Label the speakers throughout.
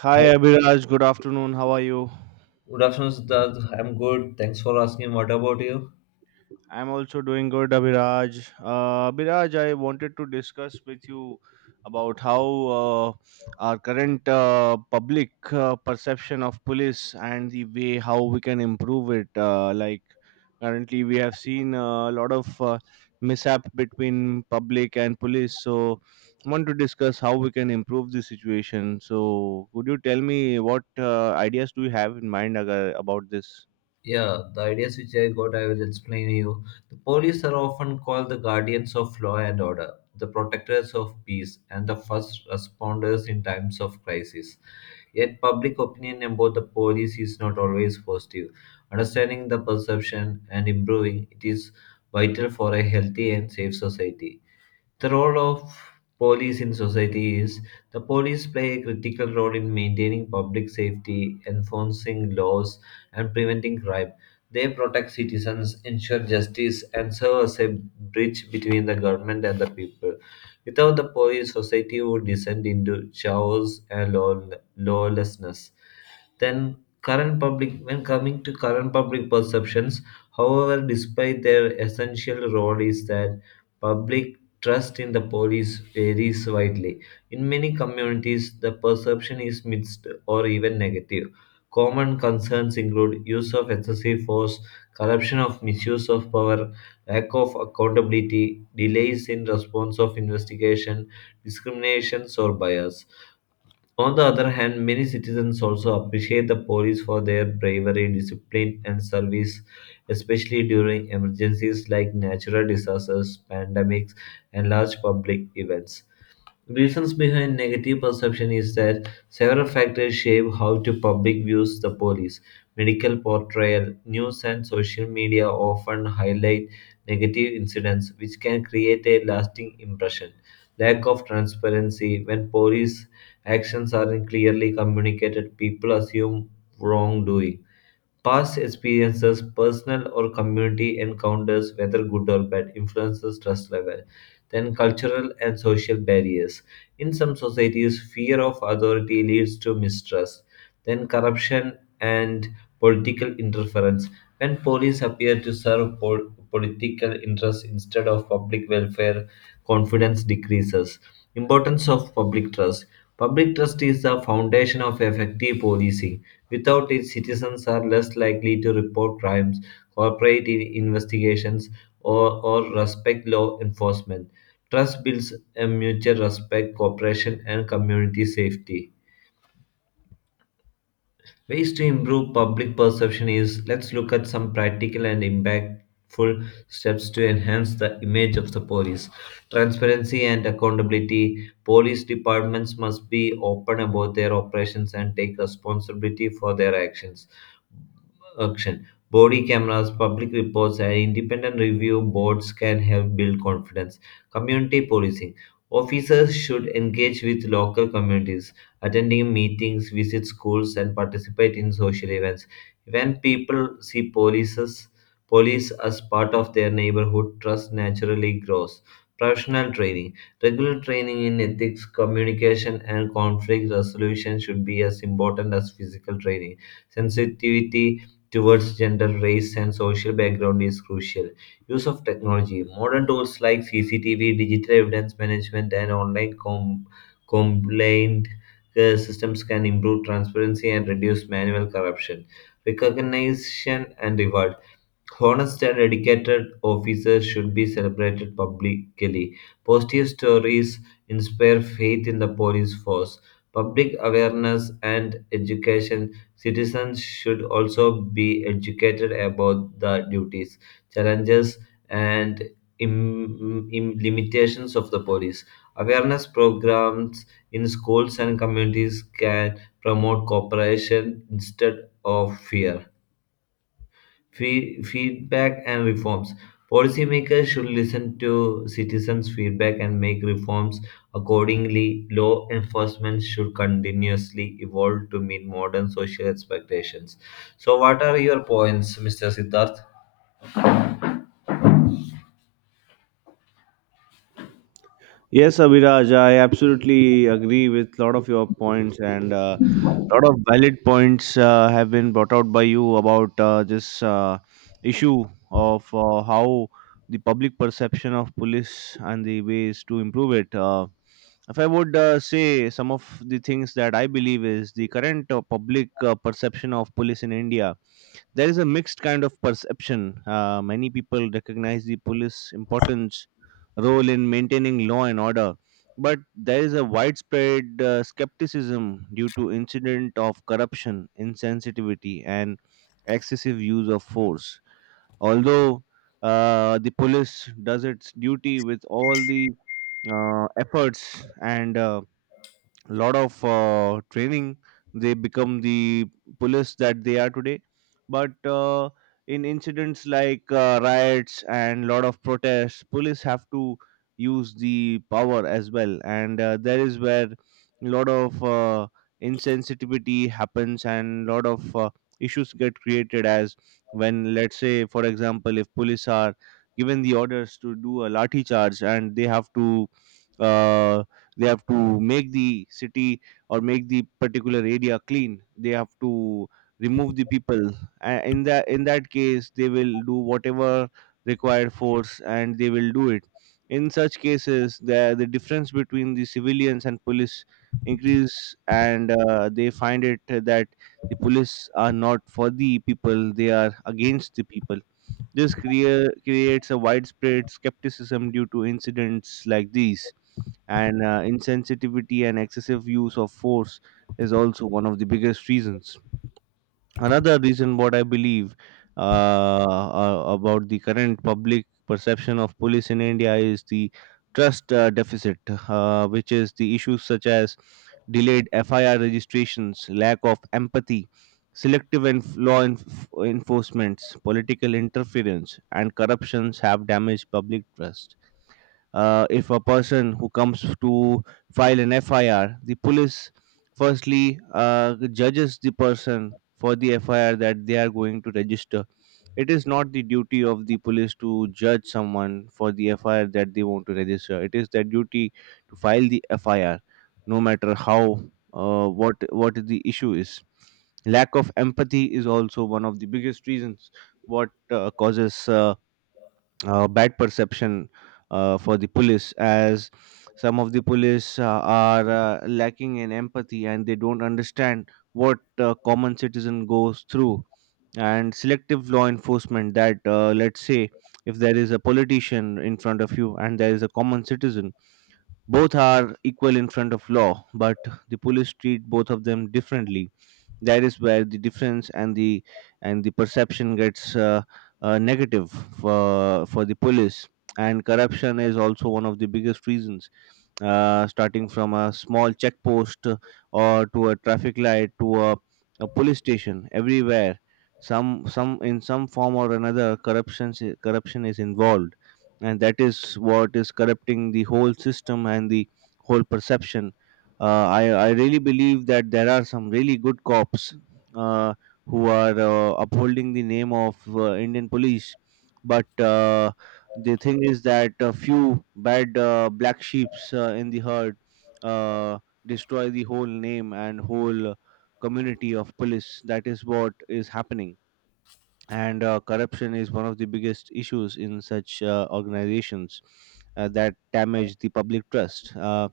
Speaker 1: Hi
Speaker 2: Hi.
Speaker 1: Abhiraj, good afternoon. How are you?
Speaker 2: Good afternoon, Siddharth. I'm good. Thanks for asking. What about you?
Speaker 1: I'm also doing good, Abhiraj. Abhiraj, I wanted to discuss with you about how uh, our current public perception of police and the way how we can improve it. Like currently, we have seen a lot of mishap between public and police. So, I want to discuss how we can improve the situation. So, could you tell me what ideas do you have in mind about this?
Speaker 2: Yeah, the ideas which I got, I will explain to you. The police are often called the guardians of law and order, the protectors of peace, and the first responders in times of crisis. Yet, public opinion about the police is not always positive. Understanding the perception and improving it is vital for a healthy and safe society. The role of police in society: is the police play a critical role in maintaining public safety, enforcing laws, and preventing crime. They protect citizens, ensure justice, and serve as a bridge between the government and the people. Without the police, society would descend into chaos and lawlessness. Then, current public, when coming to current public perceptions, however, despite their essential role, is that public trust in the police varies widely. In many communities, the perception is mixed or even negative. Common concerns include use of excessive force, corruption of misuse of power, lack of accountability, delays in response of investigation, discriminations or bias. On the other hand, many citizens also appreciate the police for their bravery, discipline, and service, especially during emergencies like natural disasters, pandemics, and large public events. Reasons behind negative perception is that several factors shape how to public views the police. Medical portrayal, news and social media often highlight negative incidents which can create a lasting impression. Lack of transparency: when police actions aren't clearly communicated, people assume wrongdoing. Past experiences, personal or community encounters, whether good or bad, influences trust level. Then cultural and social barriers. In some societies, fear of authority leads to mistrust. Then corruption and political interference. When police appear to serve political interests instead of public welfare, confidence decreases. Importance of public trust. Public trust is the foundation of effective policing. Without it, citizens are less likely to report crimes, cooperate in investigations, or respect law enforcement. Trust builds a mutual respect, cooperation, and community safety. Ways to improve public perception: is let's look at some practical and impactful steps to enhance the image of the police. Transparency and accountability. Police departments must be open about their operations and take responsibility for their actions. Action. Body cameras, public reports, and independent review boards can help build confidence. Community policing. Officers should engage with local communities, attending meetings, visit schools, and participate in social events. When people see polices, police as part of their neighborhood, trust naturally grows. Professional training. Regular training in ethics, communication, and conflict resolution should be as important as physical training. Sensitivity towards gender, race, and social background is crucial. Use of technology. Modern tools like CCTV, digital evidence management, and online complaint systems can improve transparency and reduce manual corruption. Recognition and rewards. Honest and dedicated officers should be celebrated publicly. Positive stories inspire faith in the police force. Public awareness and education. Citizens should also be educated about the duties, challenges, and limitations of the police. Awareness programs in schools and communities can promote cooperation instead of fear. Feedback and reforms. Policymakers should listen to citizens' feedback and make reforms accordingly. Law enforcement should continuously evolve to meet modern social expectations. So, what are your points, Mr. Siddharth?
Speaker 1: Yes, Abhiraj, I absolutely agree with a lot of your points, and a lot of valid points have been brought out by you about this issue of how the public perception of police and the ways to improve it. If I would say some of the things that I believe is the current public perception of police in India, there is a mixed kind of perception. Many people recognize the police importance role in maintaining law and order, but there is a widespread skepticism due to incident of corruption, insensitivity, and excessive use of force. Although the police does its duty with all the efforts and lot of training, they become the police that they are today, but in incidents like riots and lot of protests, police have to use the power as well, and there is where a lot of insensitivity happens and lot of issues get created as when, let's say, for example, if police are given the orders to do a lathi charge and uh, they have to make the city or make the particular area clean, they have to remove the people. In that case, they will do whatever required force and they will do it. In such cases, the difference between the civilians and police increase, and they find it that the police are not for the people, they are against the people. This creates a widespread skepticism due to incidents like these, and insensitivity and excessive use of force is also one of the biggest reasons. Another reason, what I believe about the current public perception of police in India is the trust deficit, which is the issues such as delayed FIR registrations, lack of empathy, selective enf- law enf- enforcements, political interference, and corruptions have damaged public trust. If a person who comes to file an FIR, the police firstly judges the person for the FIR that they are going to register. It is not the duty of the police to judge someone for the FIR that they want to register. It is their duty to file the FIR, no matter how what the issue is. Lack of empathy is also one of the biggest reasons what causes bad perception for the police, as some of the police are lacking in empathy and they don't understand what common citizen goes through. And selective law enforcement, that let's say if there is a politician in front of you and there is a common citizen, both are equal in front of law, but the police treat both of them differently. That is where the difference and the perception gets negative for the police. And corruption is also one of the biggest reasons, starting from a small check post or to a traffic light to a police station, everywhere some in some form or another, corruption is involved, and that is what is corrupting the whole system and the whole perception. I really believe that there are some really good cops uh, who are upholding the name of Indian police, but the thing is that a few bad black sheeps in the herd uh, destroy the whole name and whole community of police. That is what is happening, and corruption is one of the biggest issues in such organizations that damage the public trust. Uh,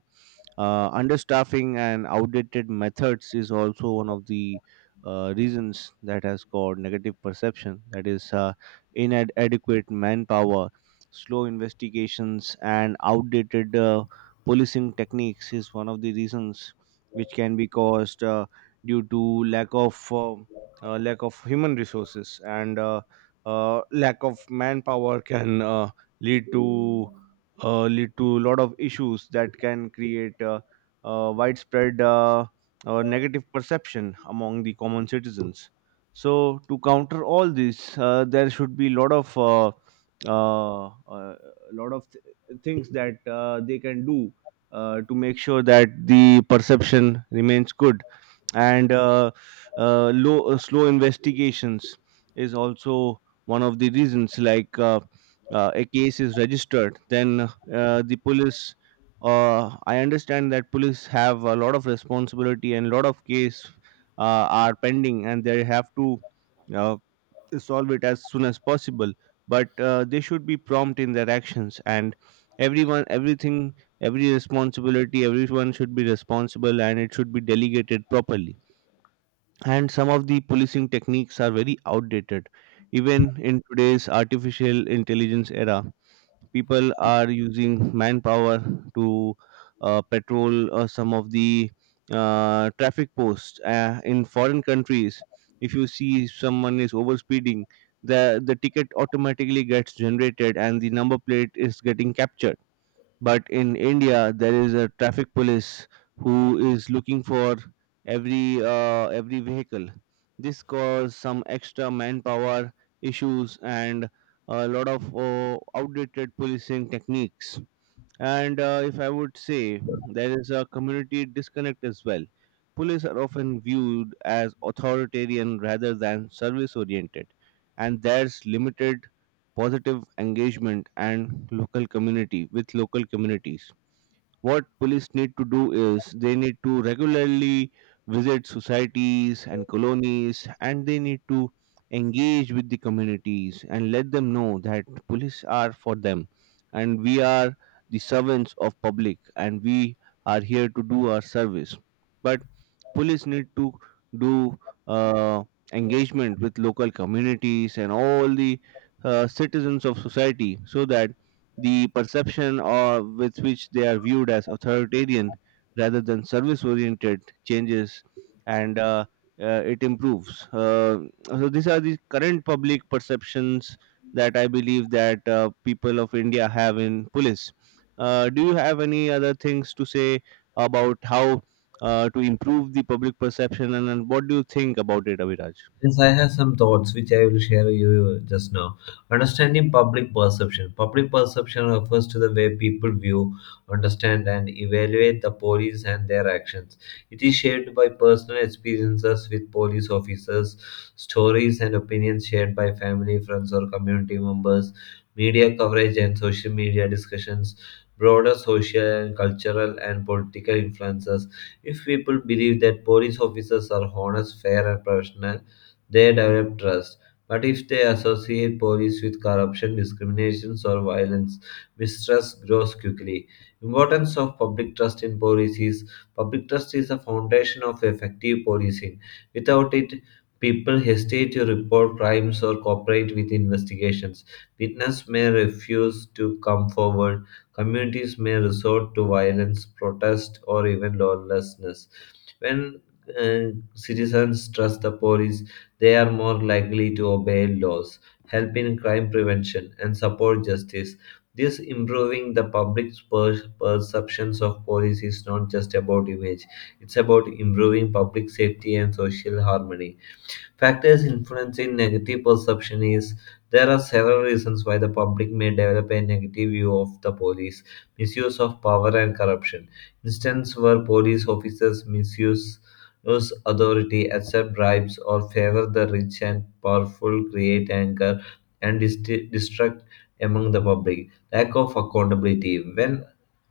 Speaker 1: uh, Understaffing and outdated methods is also one of the reasons that has caused negative perception. That is, inadequate manpower, slow investigations, and outdated policing techniques is one of the reasons which can be caused due to lack of lack of human resources and lack of manpower can lead to lead to a lot of issues that can create widespread negative perception among the common citizens. So to counter all this, there should be a lot uh, uh, of things that they can do to make sure that the perception remains good, and low, slow investigations is also one of the reasons. Like a case is registered, then the police, I understand that police have a lot of responsibility and a lot of case are pending, and they have to uh, solve it as soon as possible, but they should be prompt in their actions, and everyone everything every responsibility everyone should be responsible and it should be delegated properly. And some of the policing techniques are very outdated. Even in today's artificial intelligence era, people are using manpower to patrol some of the traffic posts in foreign countries. If you see someone is overspeeding, the ticket automatically gets generated and the number plate is getting captured. But in India, there is a traffic police who is looking for every every vehicle. This causes some extra manpower issues and a lot of outdated policing techniques. And if I would say, there is a community disconnect as well. Police are often viewed as authoritarian rather than service oriented, and there's limited positive engagement and local community with local communities. What police need to do is they need to regularly visit societies and colonies, and they need to engage with the communities and let them know that police are for them and we are the servants of public and we are here to do our service. But police need to do uh, engagement with local communities and all the citizens of society so that the perception or with which they are viewed as authoritarian rather than service oriented changes, and it improves. So these are the current public perceptions that I believe that people of India have in police. Do you have any other things to say about how to improve the public perception, and what do you think about it, Abhiraj?
Speaker 2: Yes, I have some thoughts which I will share with you just now. Understanding public perception. Public perception refers to the way people view, understand, and evaluate the police and their actions. It is shaped by personal experiences with police officers, stories and opinions shared by family, friends, or community members, media coverage and social media discussions, broader social and cultural and political influences. If people believe that police officers are honest, fair, and professional, they develop trust. But if they associate police with corruption, discriminations, or violence, mistrust grows quickly. Importance of public trust in police: is public trust is the foundation of effective policing. Without it, people hesitate to report crimes or cooperate with investigations. Witnesses may refuse to come forward. Communities may resort to violence, protest, or even lawlessness. When uh, citizens trust the police, they are more likely to obey laws, help in crime prevention, and support justice. This improving the public's perceptions of police is not just about image, it's about improving public safety and social harmony. Factors influencing negative perception: is there are several reasons why the public may develop a negative view of the police. Misuse of power and corruption. Instances where police officers misuse use authority, accept bribes, or favor the rich and powerful create anger and distrust among the public. Lack of accountability. When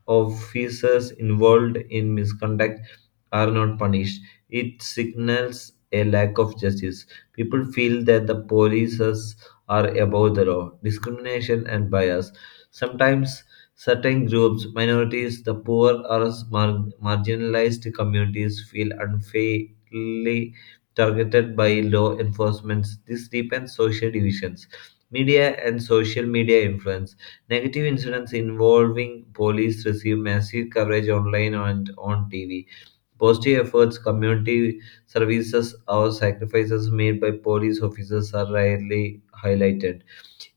Speaker 2: officers involved in misconduct are not punished, it signals a lack of justice. People feel that the polices are above the law. Discrimination and bias. Sometimes certain groups, minorities, the poor, or marginalized communities feel unfairly targeted by law enforcement. This deepens social divisions. Media and social media influence. Negative incidents involving police receive massive coverage online and on TV. Positive efforts, community services, or sacrifices made by police officers are rarely highlighted.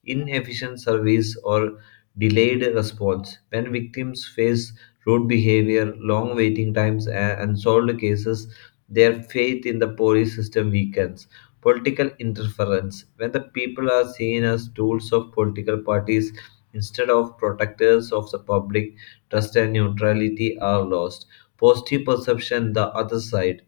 Speaker 2: Inefficient service, or delayed response. When victims face rude behavior, long waiting times, and unsolved cases, their faith in the police system weakens. Political interference. When the people are seen as tools of political parties instead of protectors of the public, trust and neutrality are lost. Positive perception, the other side.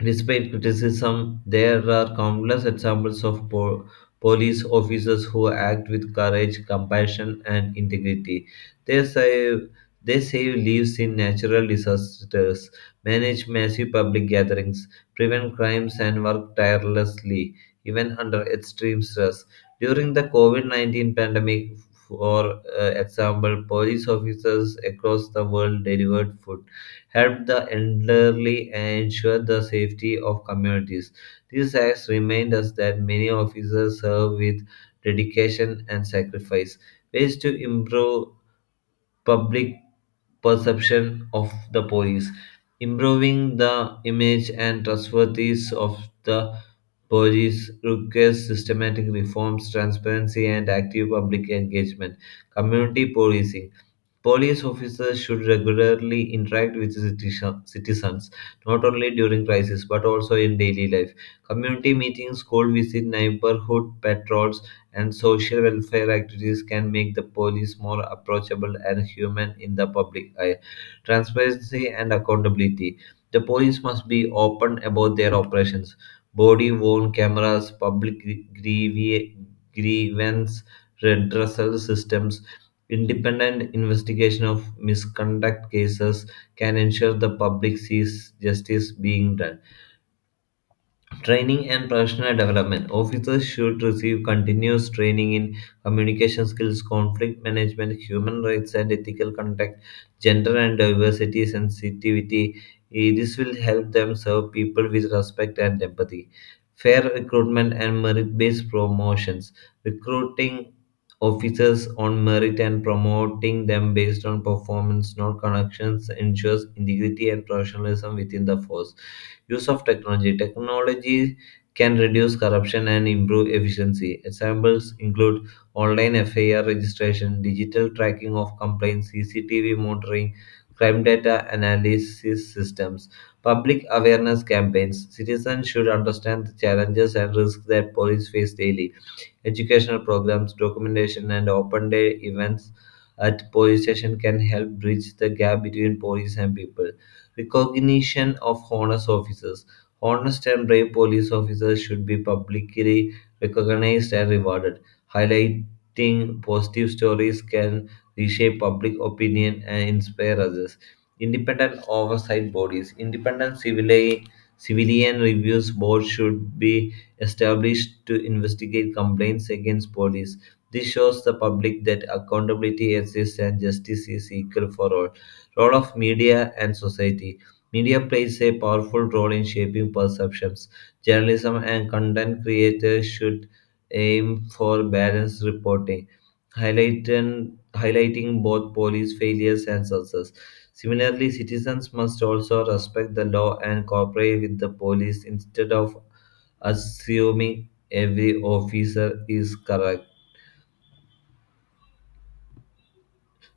Speaker 2: Despite criticism, there are countless examples of police officers who act with courage, compassion, and integrity. They save, they save lives in natural disasters, manage massive public gatherings, prevent crimes, and work tirelessly, even under extreme stress. During the COVID 19 pandemic, for example, police officers across the world delivered food, help the elderly, and ensure the safety of communities. These acts remind us that many officers serve with dedication and sacrifice. Ways to improve public perception of the police. Improving the image and trustworthiness of the police requires systematic reforms, transparency, and active public engagement. Community policing. Police officers should regularly interact with citizens, not only during crisis but also in daily life. Community meetings, school visits, neighborhood patrols, and social welfare activities can make the police more approachable and human in the public eye. Transparency and accountability. The police must be open about their operations. Body worn cameras, public grie- grievance redressal systems, independent investigation of misconduct cases can ensure the public sees justice being done. Training and professional development. Officers should receive continuous training in communication skills, conflict management, human rights and ethical conduct, gender and diversity sensitivity. This will help them serve people with respect and empathy. Fair recruitment and merit based promotions. Recruiting officers on merit and promoting them based on performance, not connections, ensures integrity and professionalism within the force. Use of technology. Technology can reduce corruption and improve efficiency. Examples include online FIR registration, digital tracking of complaints, CCTV monitoring, crime data analysis systems, public awareness campaigns. Citizens should understand the challenges and risks that police face daily. Educational programs, documentation, and open day events at police station can help bridge the gap between police and people. Recognition of honest officers. Honest and brave police officers should be publicly recognized and rewarded. Highlighting positive stories can reshape public opinion and inspire others. Independent oversight bodies. Independent civilian reviews board should be established to investigate complaints against police. This shows the public that accountability exists and justice is equal for all. Role of media and society. Media plays a powerful role in shaping perceptions. Journalism and content creators should aim for balanced reporting, highlighting both police failures and success. Similarly, citizens must also respect the law and cooperate with the police instead of assuming every officer is correct.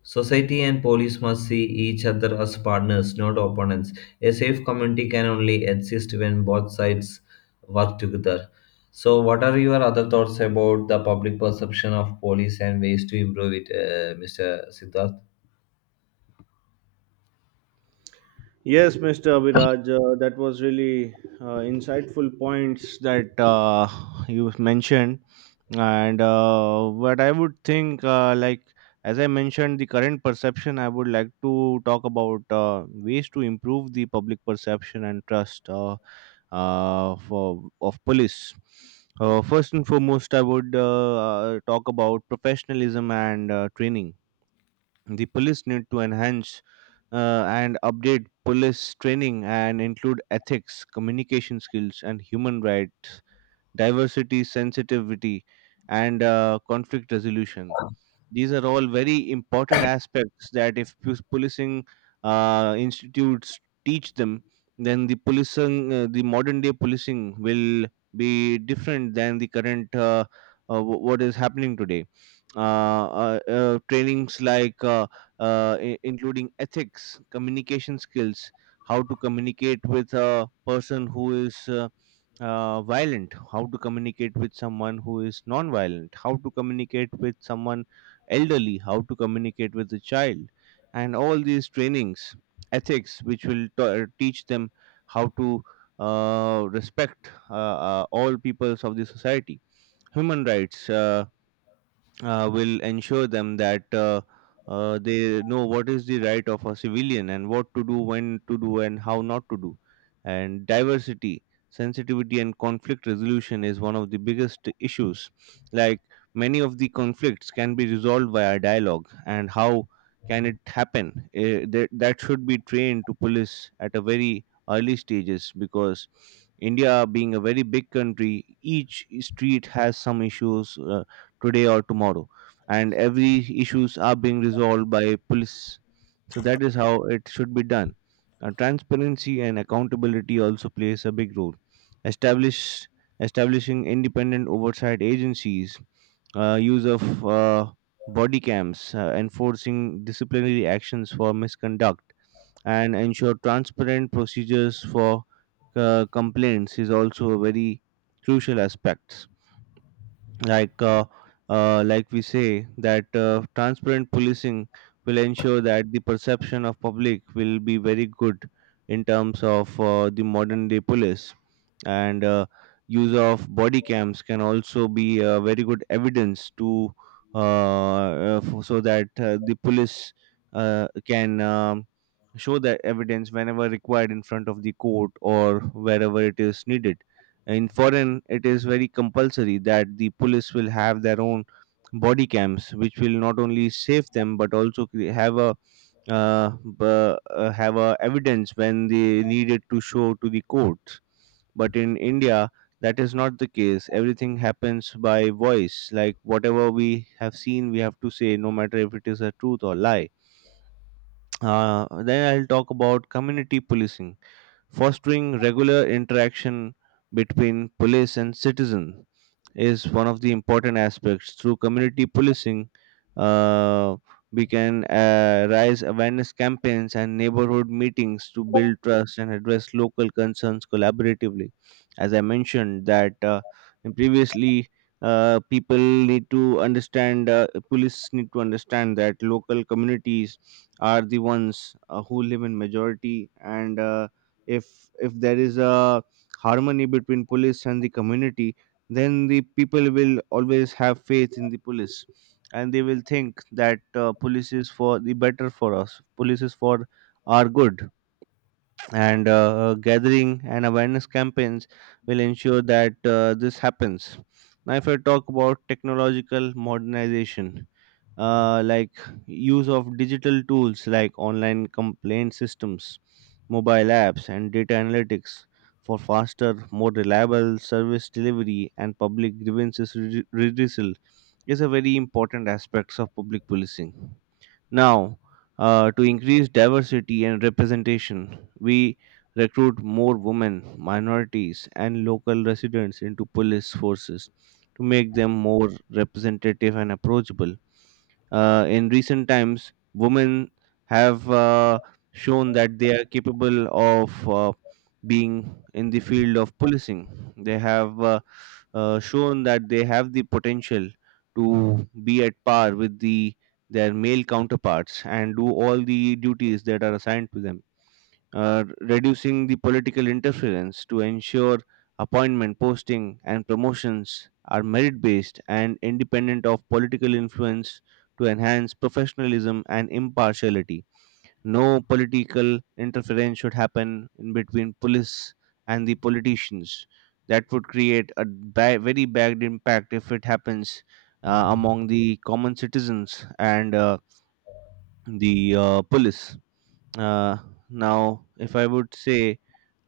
Speaker 2: Society and police must see each other as partners, not opponents. A safe community can only exist when both sides work together. So, what are your other thoughts about the public perception of police and ways to improve it, Mr. Siddharth?
Speaker 1: Yes, Mr. Abhiraj, that was really insightful points that you mentioned. And what I would think, like as I mentioned, the current perception, I would like to talk about ways to improve the public perception and trust of police. First and foremost, I would talk about professionalism and training. The police need to enhance and update police training and include ethics, communication skills, and human rights, diversity, sensitivity, and conflict resolution. These are all very important aspects that if policing institutes teach them, then the policing, the modern day policing will be different than the current what is happening today. Trainings like including ethics, communication skills, how to communicate with a person who is violent, how to communicate with someone who is non-violent, how to communicate with someone elderly, how to communicate with the child, and all these trainings, ethics, which will teach them how to respect all peoples of the society, human rights. Will ensure them that they know what is the right of a civilian and what to do, when to do, and how not to do. And diversity, sensitivity, and conflict resolution is one of the biggest issues. Like many of the conflicts can be resolved via dialogue, and how can it happen? That should be trained to police at a very early stages because India being a very big country, each street has some issues. Today or tomorrow and every issues are being resolved by police, so that is how it should be done. Transparency and accountability also plays a big role. establish Establishing independent oversight agencies, use of uh, body cams, enforcing disciplinary actions for misconduct, and ensure transparent procedures for complaints is also a very crucial aspect. like uh, like we say that transparent policing will ensure that the perception of public will be very good in terms of the modern day police. And Use of body cams can also be a very good evidence to so that the police can show that evidence whenever required in front of the court or wherever it is needed. In foreign it is very compulsory that the police will have their own body cams, which will not only save them but also have a uh, have a evidence when they needed to show to the courts. But in India that is not the case. Everything happens by voice, like whatever we have seen we have to say, no matter if it is a truth or lie. Then I'll talk about community policing. Fostering regular interaction between police and citizen is one of the important aspects. Through community policing, uh, we can raise awareness campaigns and neighborhood meetings to build trust and address local concerns collaboratively. As I mentioned, that previously, people need to understand, police need to understand that local communities are the ones who live in majority, and if there is a harmony between police and the community, then the people will always have faith in the police, and they will think that police is for the better for us, police is for our good. And Gathering and awareness campaigns will ensure that this happens. Now, if I talk about technological modernization, like use of digital tools like online complaint systems, mobile apps, and data analytics for faster, more reliable service delivery and public grievances redressal is a very important aspect of public policing. Now, to increase diversity and representation, we recruit more women, minorities, and local residents into police forces to make them more representative and approachable. In recent times, women have shown that they are capable of being in the field of policing. They have shown that they have the potential to be at par with the their male counterparts and do all the duties that are assigned to them. Reducing the political interference to ensure appointment posting and promotions are merit based and independent of political influence to enhance professionalism and impartiality, no political interference should happen in between police and the politicians. That would create a very bad impact if it happens among the common citizens and the police. uh, Now, if I would say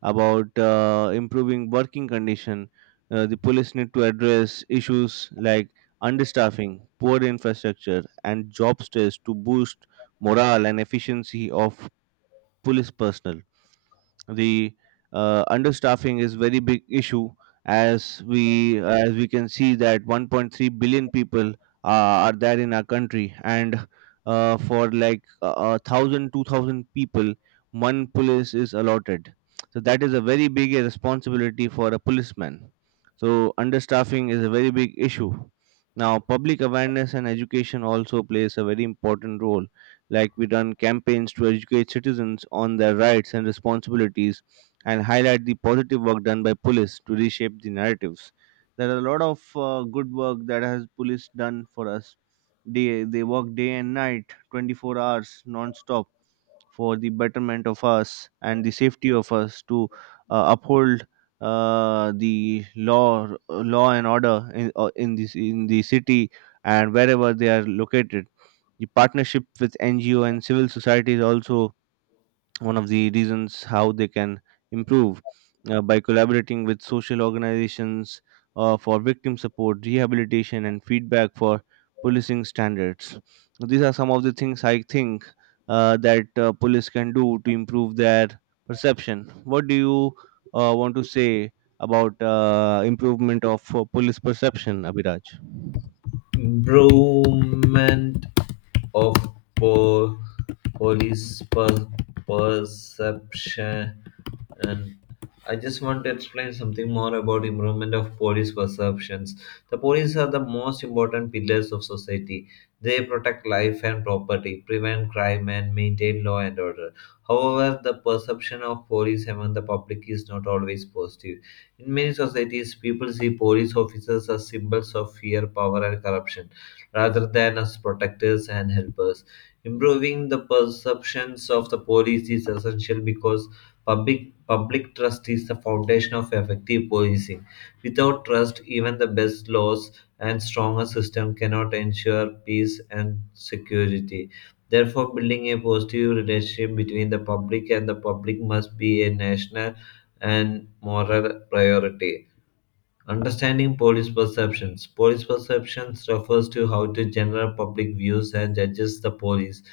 Speaker 1: about improving working condition. The police need to address issues like understaffing, poor infrastructure, and job stress to boost morale and efficiency of police personnel. The Understaffing is very big issue, as we can see that 1.3 billion people are there in our country, and for like a thousand two thousand people, one police is allotted. So that is a very big responsibility for a policeman. So understaffing is a very big issue. Now public awareness and education also plays a very important role, like we run campaigns to educate citizens on their rights and responsibilities and highlight the positive work done by police to reshape the narratives. There are a lot of good work that has police done for us. They work day and night, 24 hours non-stop, for the betterment of us and the safety of us to uphold the law and order in this in the city and wherever they are located. The partnership with NGO and civil society is also one of the reasons how they can improve, by collaborating with social organizations for victim support, rehabilitation, and feedback for policing standards. These are some of the things I think that police can do to improve their perception. What do you want to say about improvement of police perception, Abhiraj?
Speaker 2: Improvement of po- police perception. And I just want to explain something more about improvement of police perceptions. The police are the most important pillars of society. They protect life and property, prevent crime and maintain law and order. However, the perception of police among the public is not always positive. In many societies, people see police officers as symbols of fear, power, and corruption, rather than as protectors and helpers. Improving the perceptions of the police is essential because public trust is the foundation of effective policing. Without trust, even the best laws and strongest system cannot ensure peace and security. Therefore, building a positive relationship between the public and the public must be a national and moral priority. Understanding police perceptions. Police perceptions refers to how the general public views and judges the police,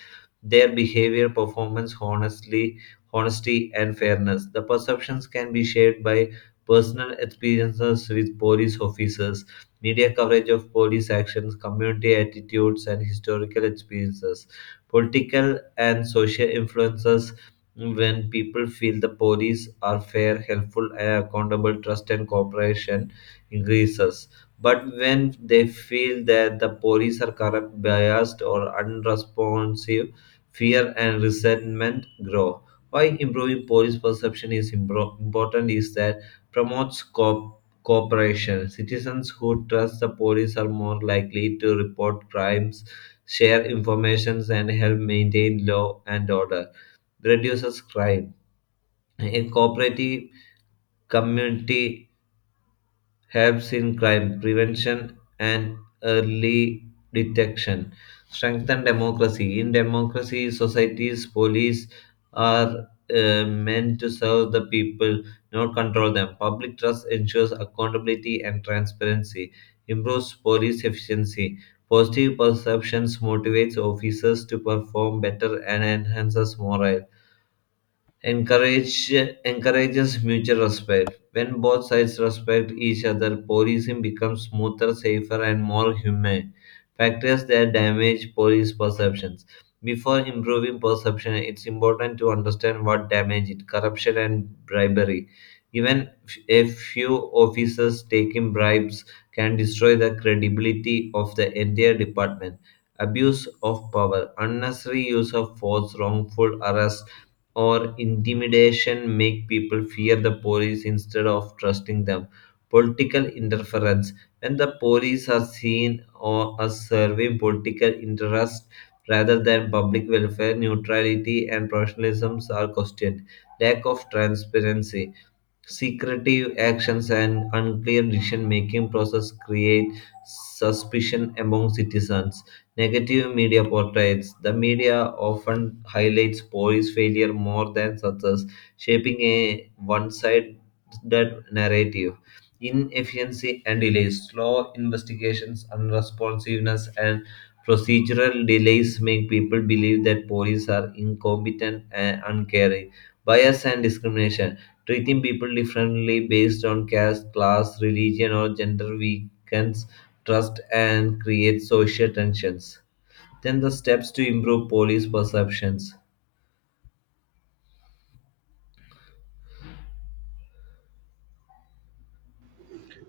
Speaker 2: their behavior, performance, honesty, and fairness. The perceptions can be shaped by personal experiences with police officers, media coverage of police actions, community attitudes, and historical experiences, political and social influences. When people feel the police are fair, helpful, and accountable, trust and cooperation increases. But when they feel that the police are corrupt, biased, or unresponsive, fear and resentment grow. Why improving police perception is important is that promotes cooperation. Citizens who trust the police are more likely to report crimes, share information, and help maintain law and order. Reduces crime. A cooperative community helps in crime prevention and early detection. Strengthen democracy. In democracy, societies, police are meant to serve the people, not control them. Public trust ensures accountability and transparency, improves police efficiency. Positive perceptions motivates officers to perform better and enhances morale. encourage Encourages mutual respect. When both sides respect each other, policing becomes smoother, safer, and more humane. Factors that damage police perceptions. Before improving perception, it's important to understand what damage it. Corruption and bribery. Even a few officers taking bribes can destroy the credibility of the entire department. Abuse of power, unnecessary use of force, wrongful arrest, or intimidation make people fear the police instead of trusting them. Political interference. When the police are seen or as serving political interest rather than public welfare, neutrality and professionalism are questioned. Lack of transparency. Secretive actions and unclear decision making process create suspicion among citizens. Negative media portraits. The media often highlights police failure more than success, shaping a one sided narrative. Inefficiency and delays. Slow investigations, unresponsiveness, and procedural delays make people believe that police are incompetent and uncaring. Bias and discrimination. Treating people differently based on caste, class, religion, or gender weakens trust and creates social tensions. Then the steps to improve police perceptions.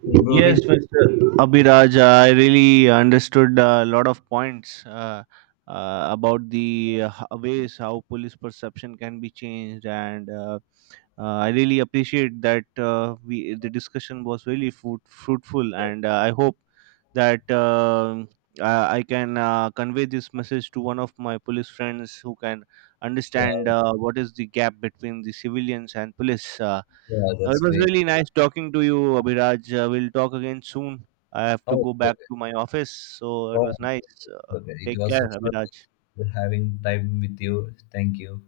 Speaker 2: Improving.
Speaker 1: Yes, Mr. Abhiraj, I really understood a lot of points about the ways how police perception can be changed, and I really appreciate that we the discussion was really fruitful, and I hope that I can convey this message to one of my police friends who can understand
Speaker 2: Yeah,
Speaker 1: what is the gap between the civilians and police.
Speaker 2: yeah,
Speaker 1: It
Speaker 2: that's
Speaker 1: was
Speaker 2: great.
Speaker 1: really nice talking to you, Abhiraj. We'll talk again soon. I have to
Speaker 2: Oh,
Speaker 1: go back
Speaker 2: okay.
Speaker 1: to my office, so it
Speaker 2: Oh,
Speaker 1: was nice.
Speaker 2: okay. It
Speaker 1: Take
Speaker 2: was so
Speaker 1: care,
Speaker 2: fun
Speaker 1: Abhiraj.
Speaker 2: having time with you. Thank you.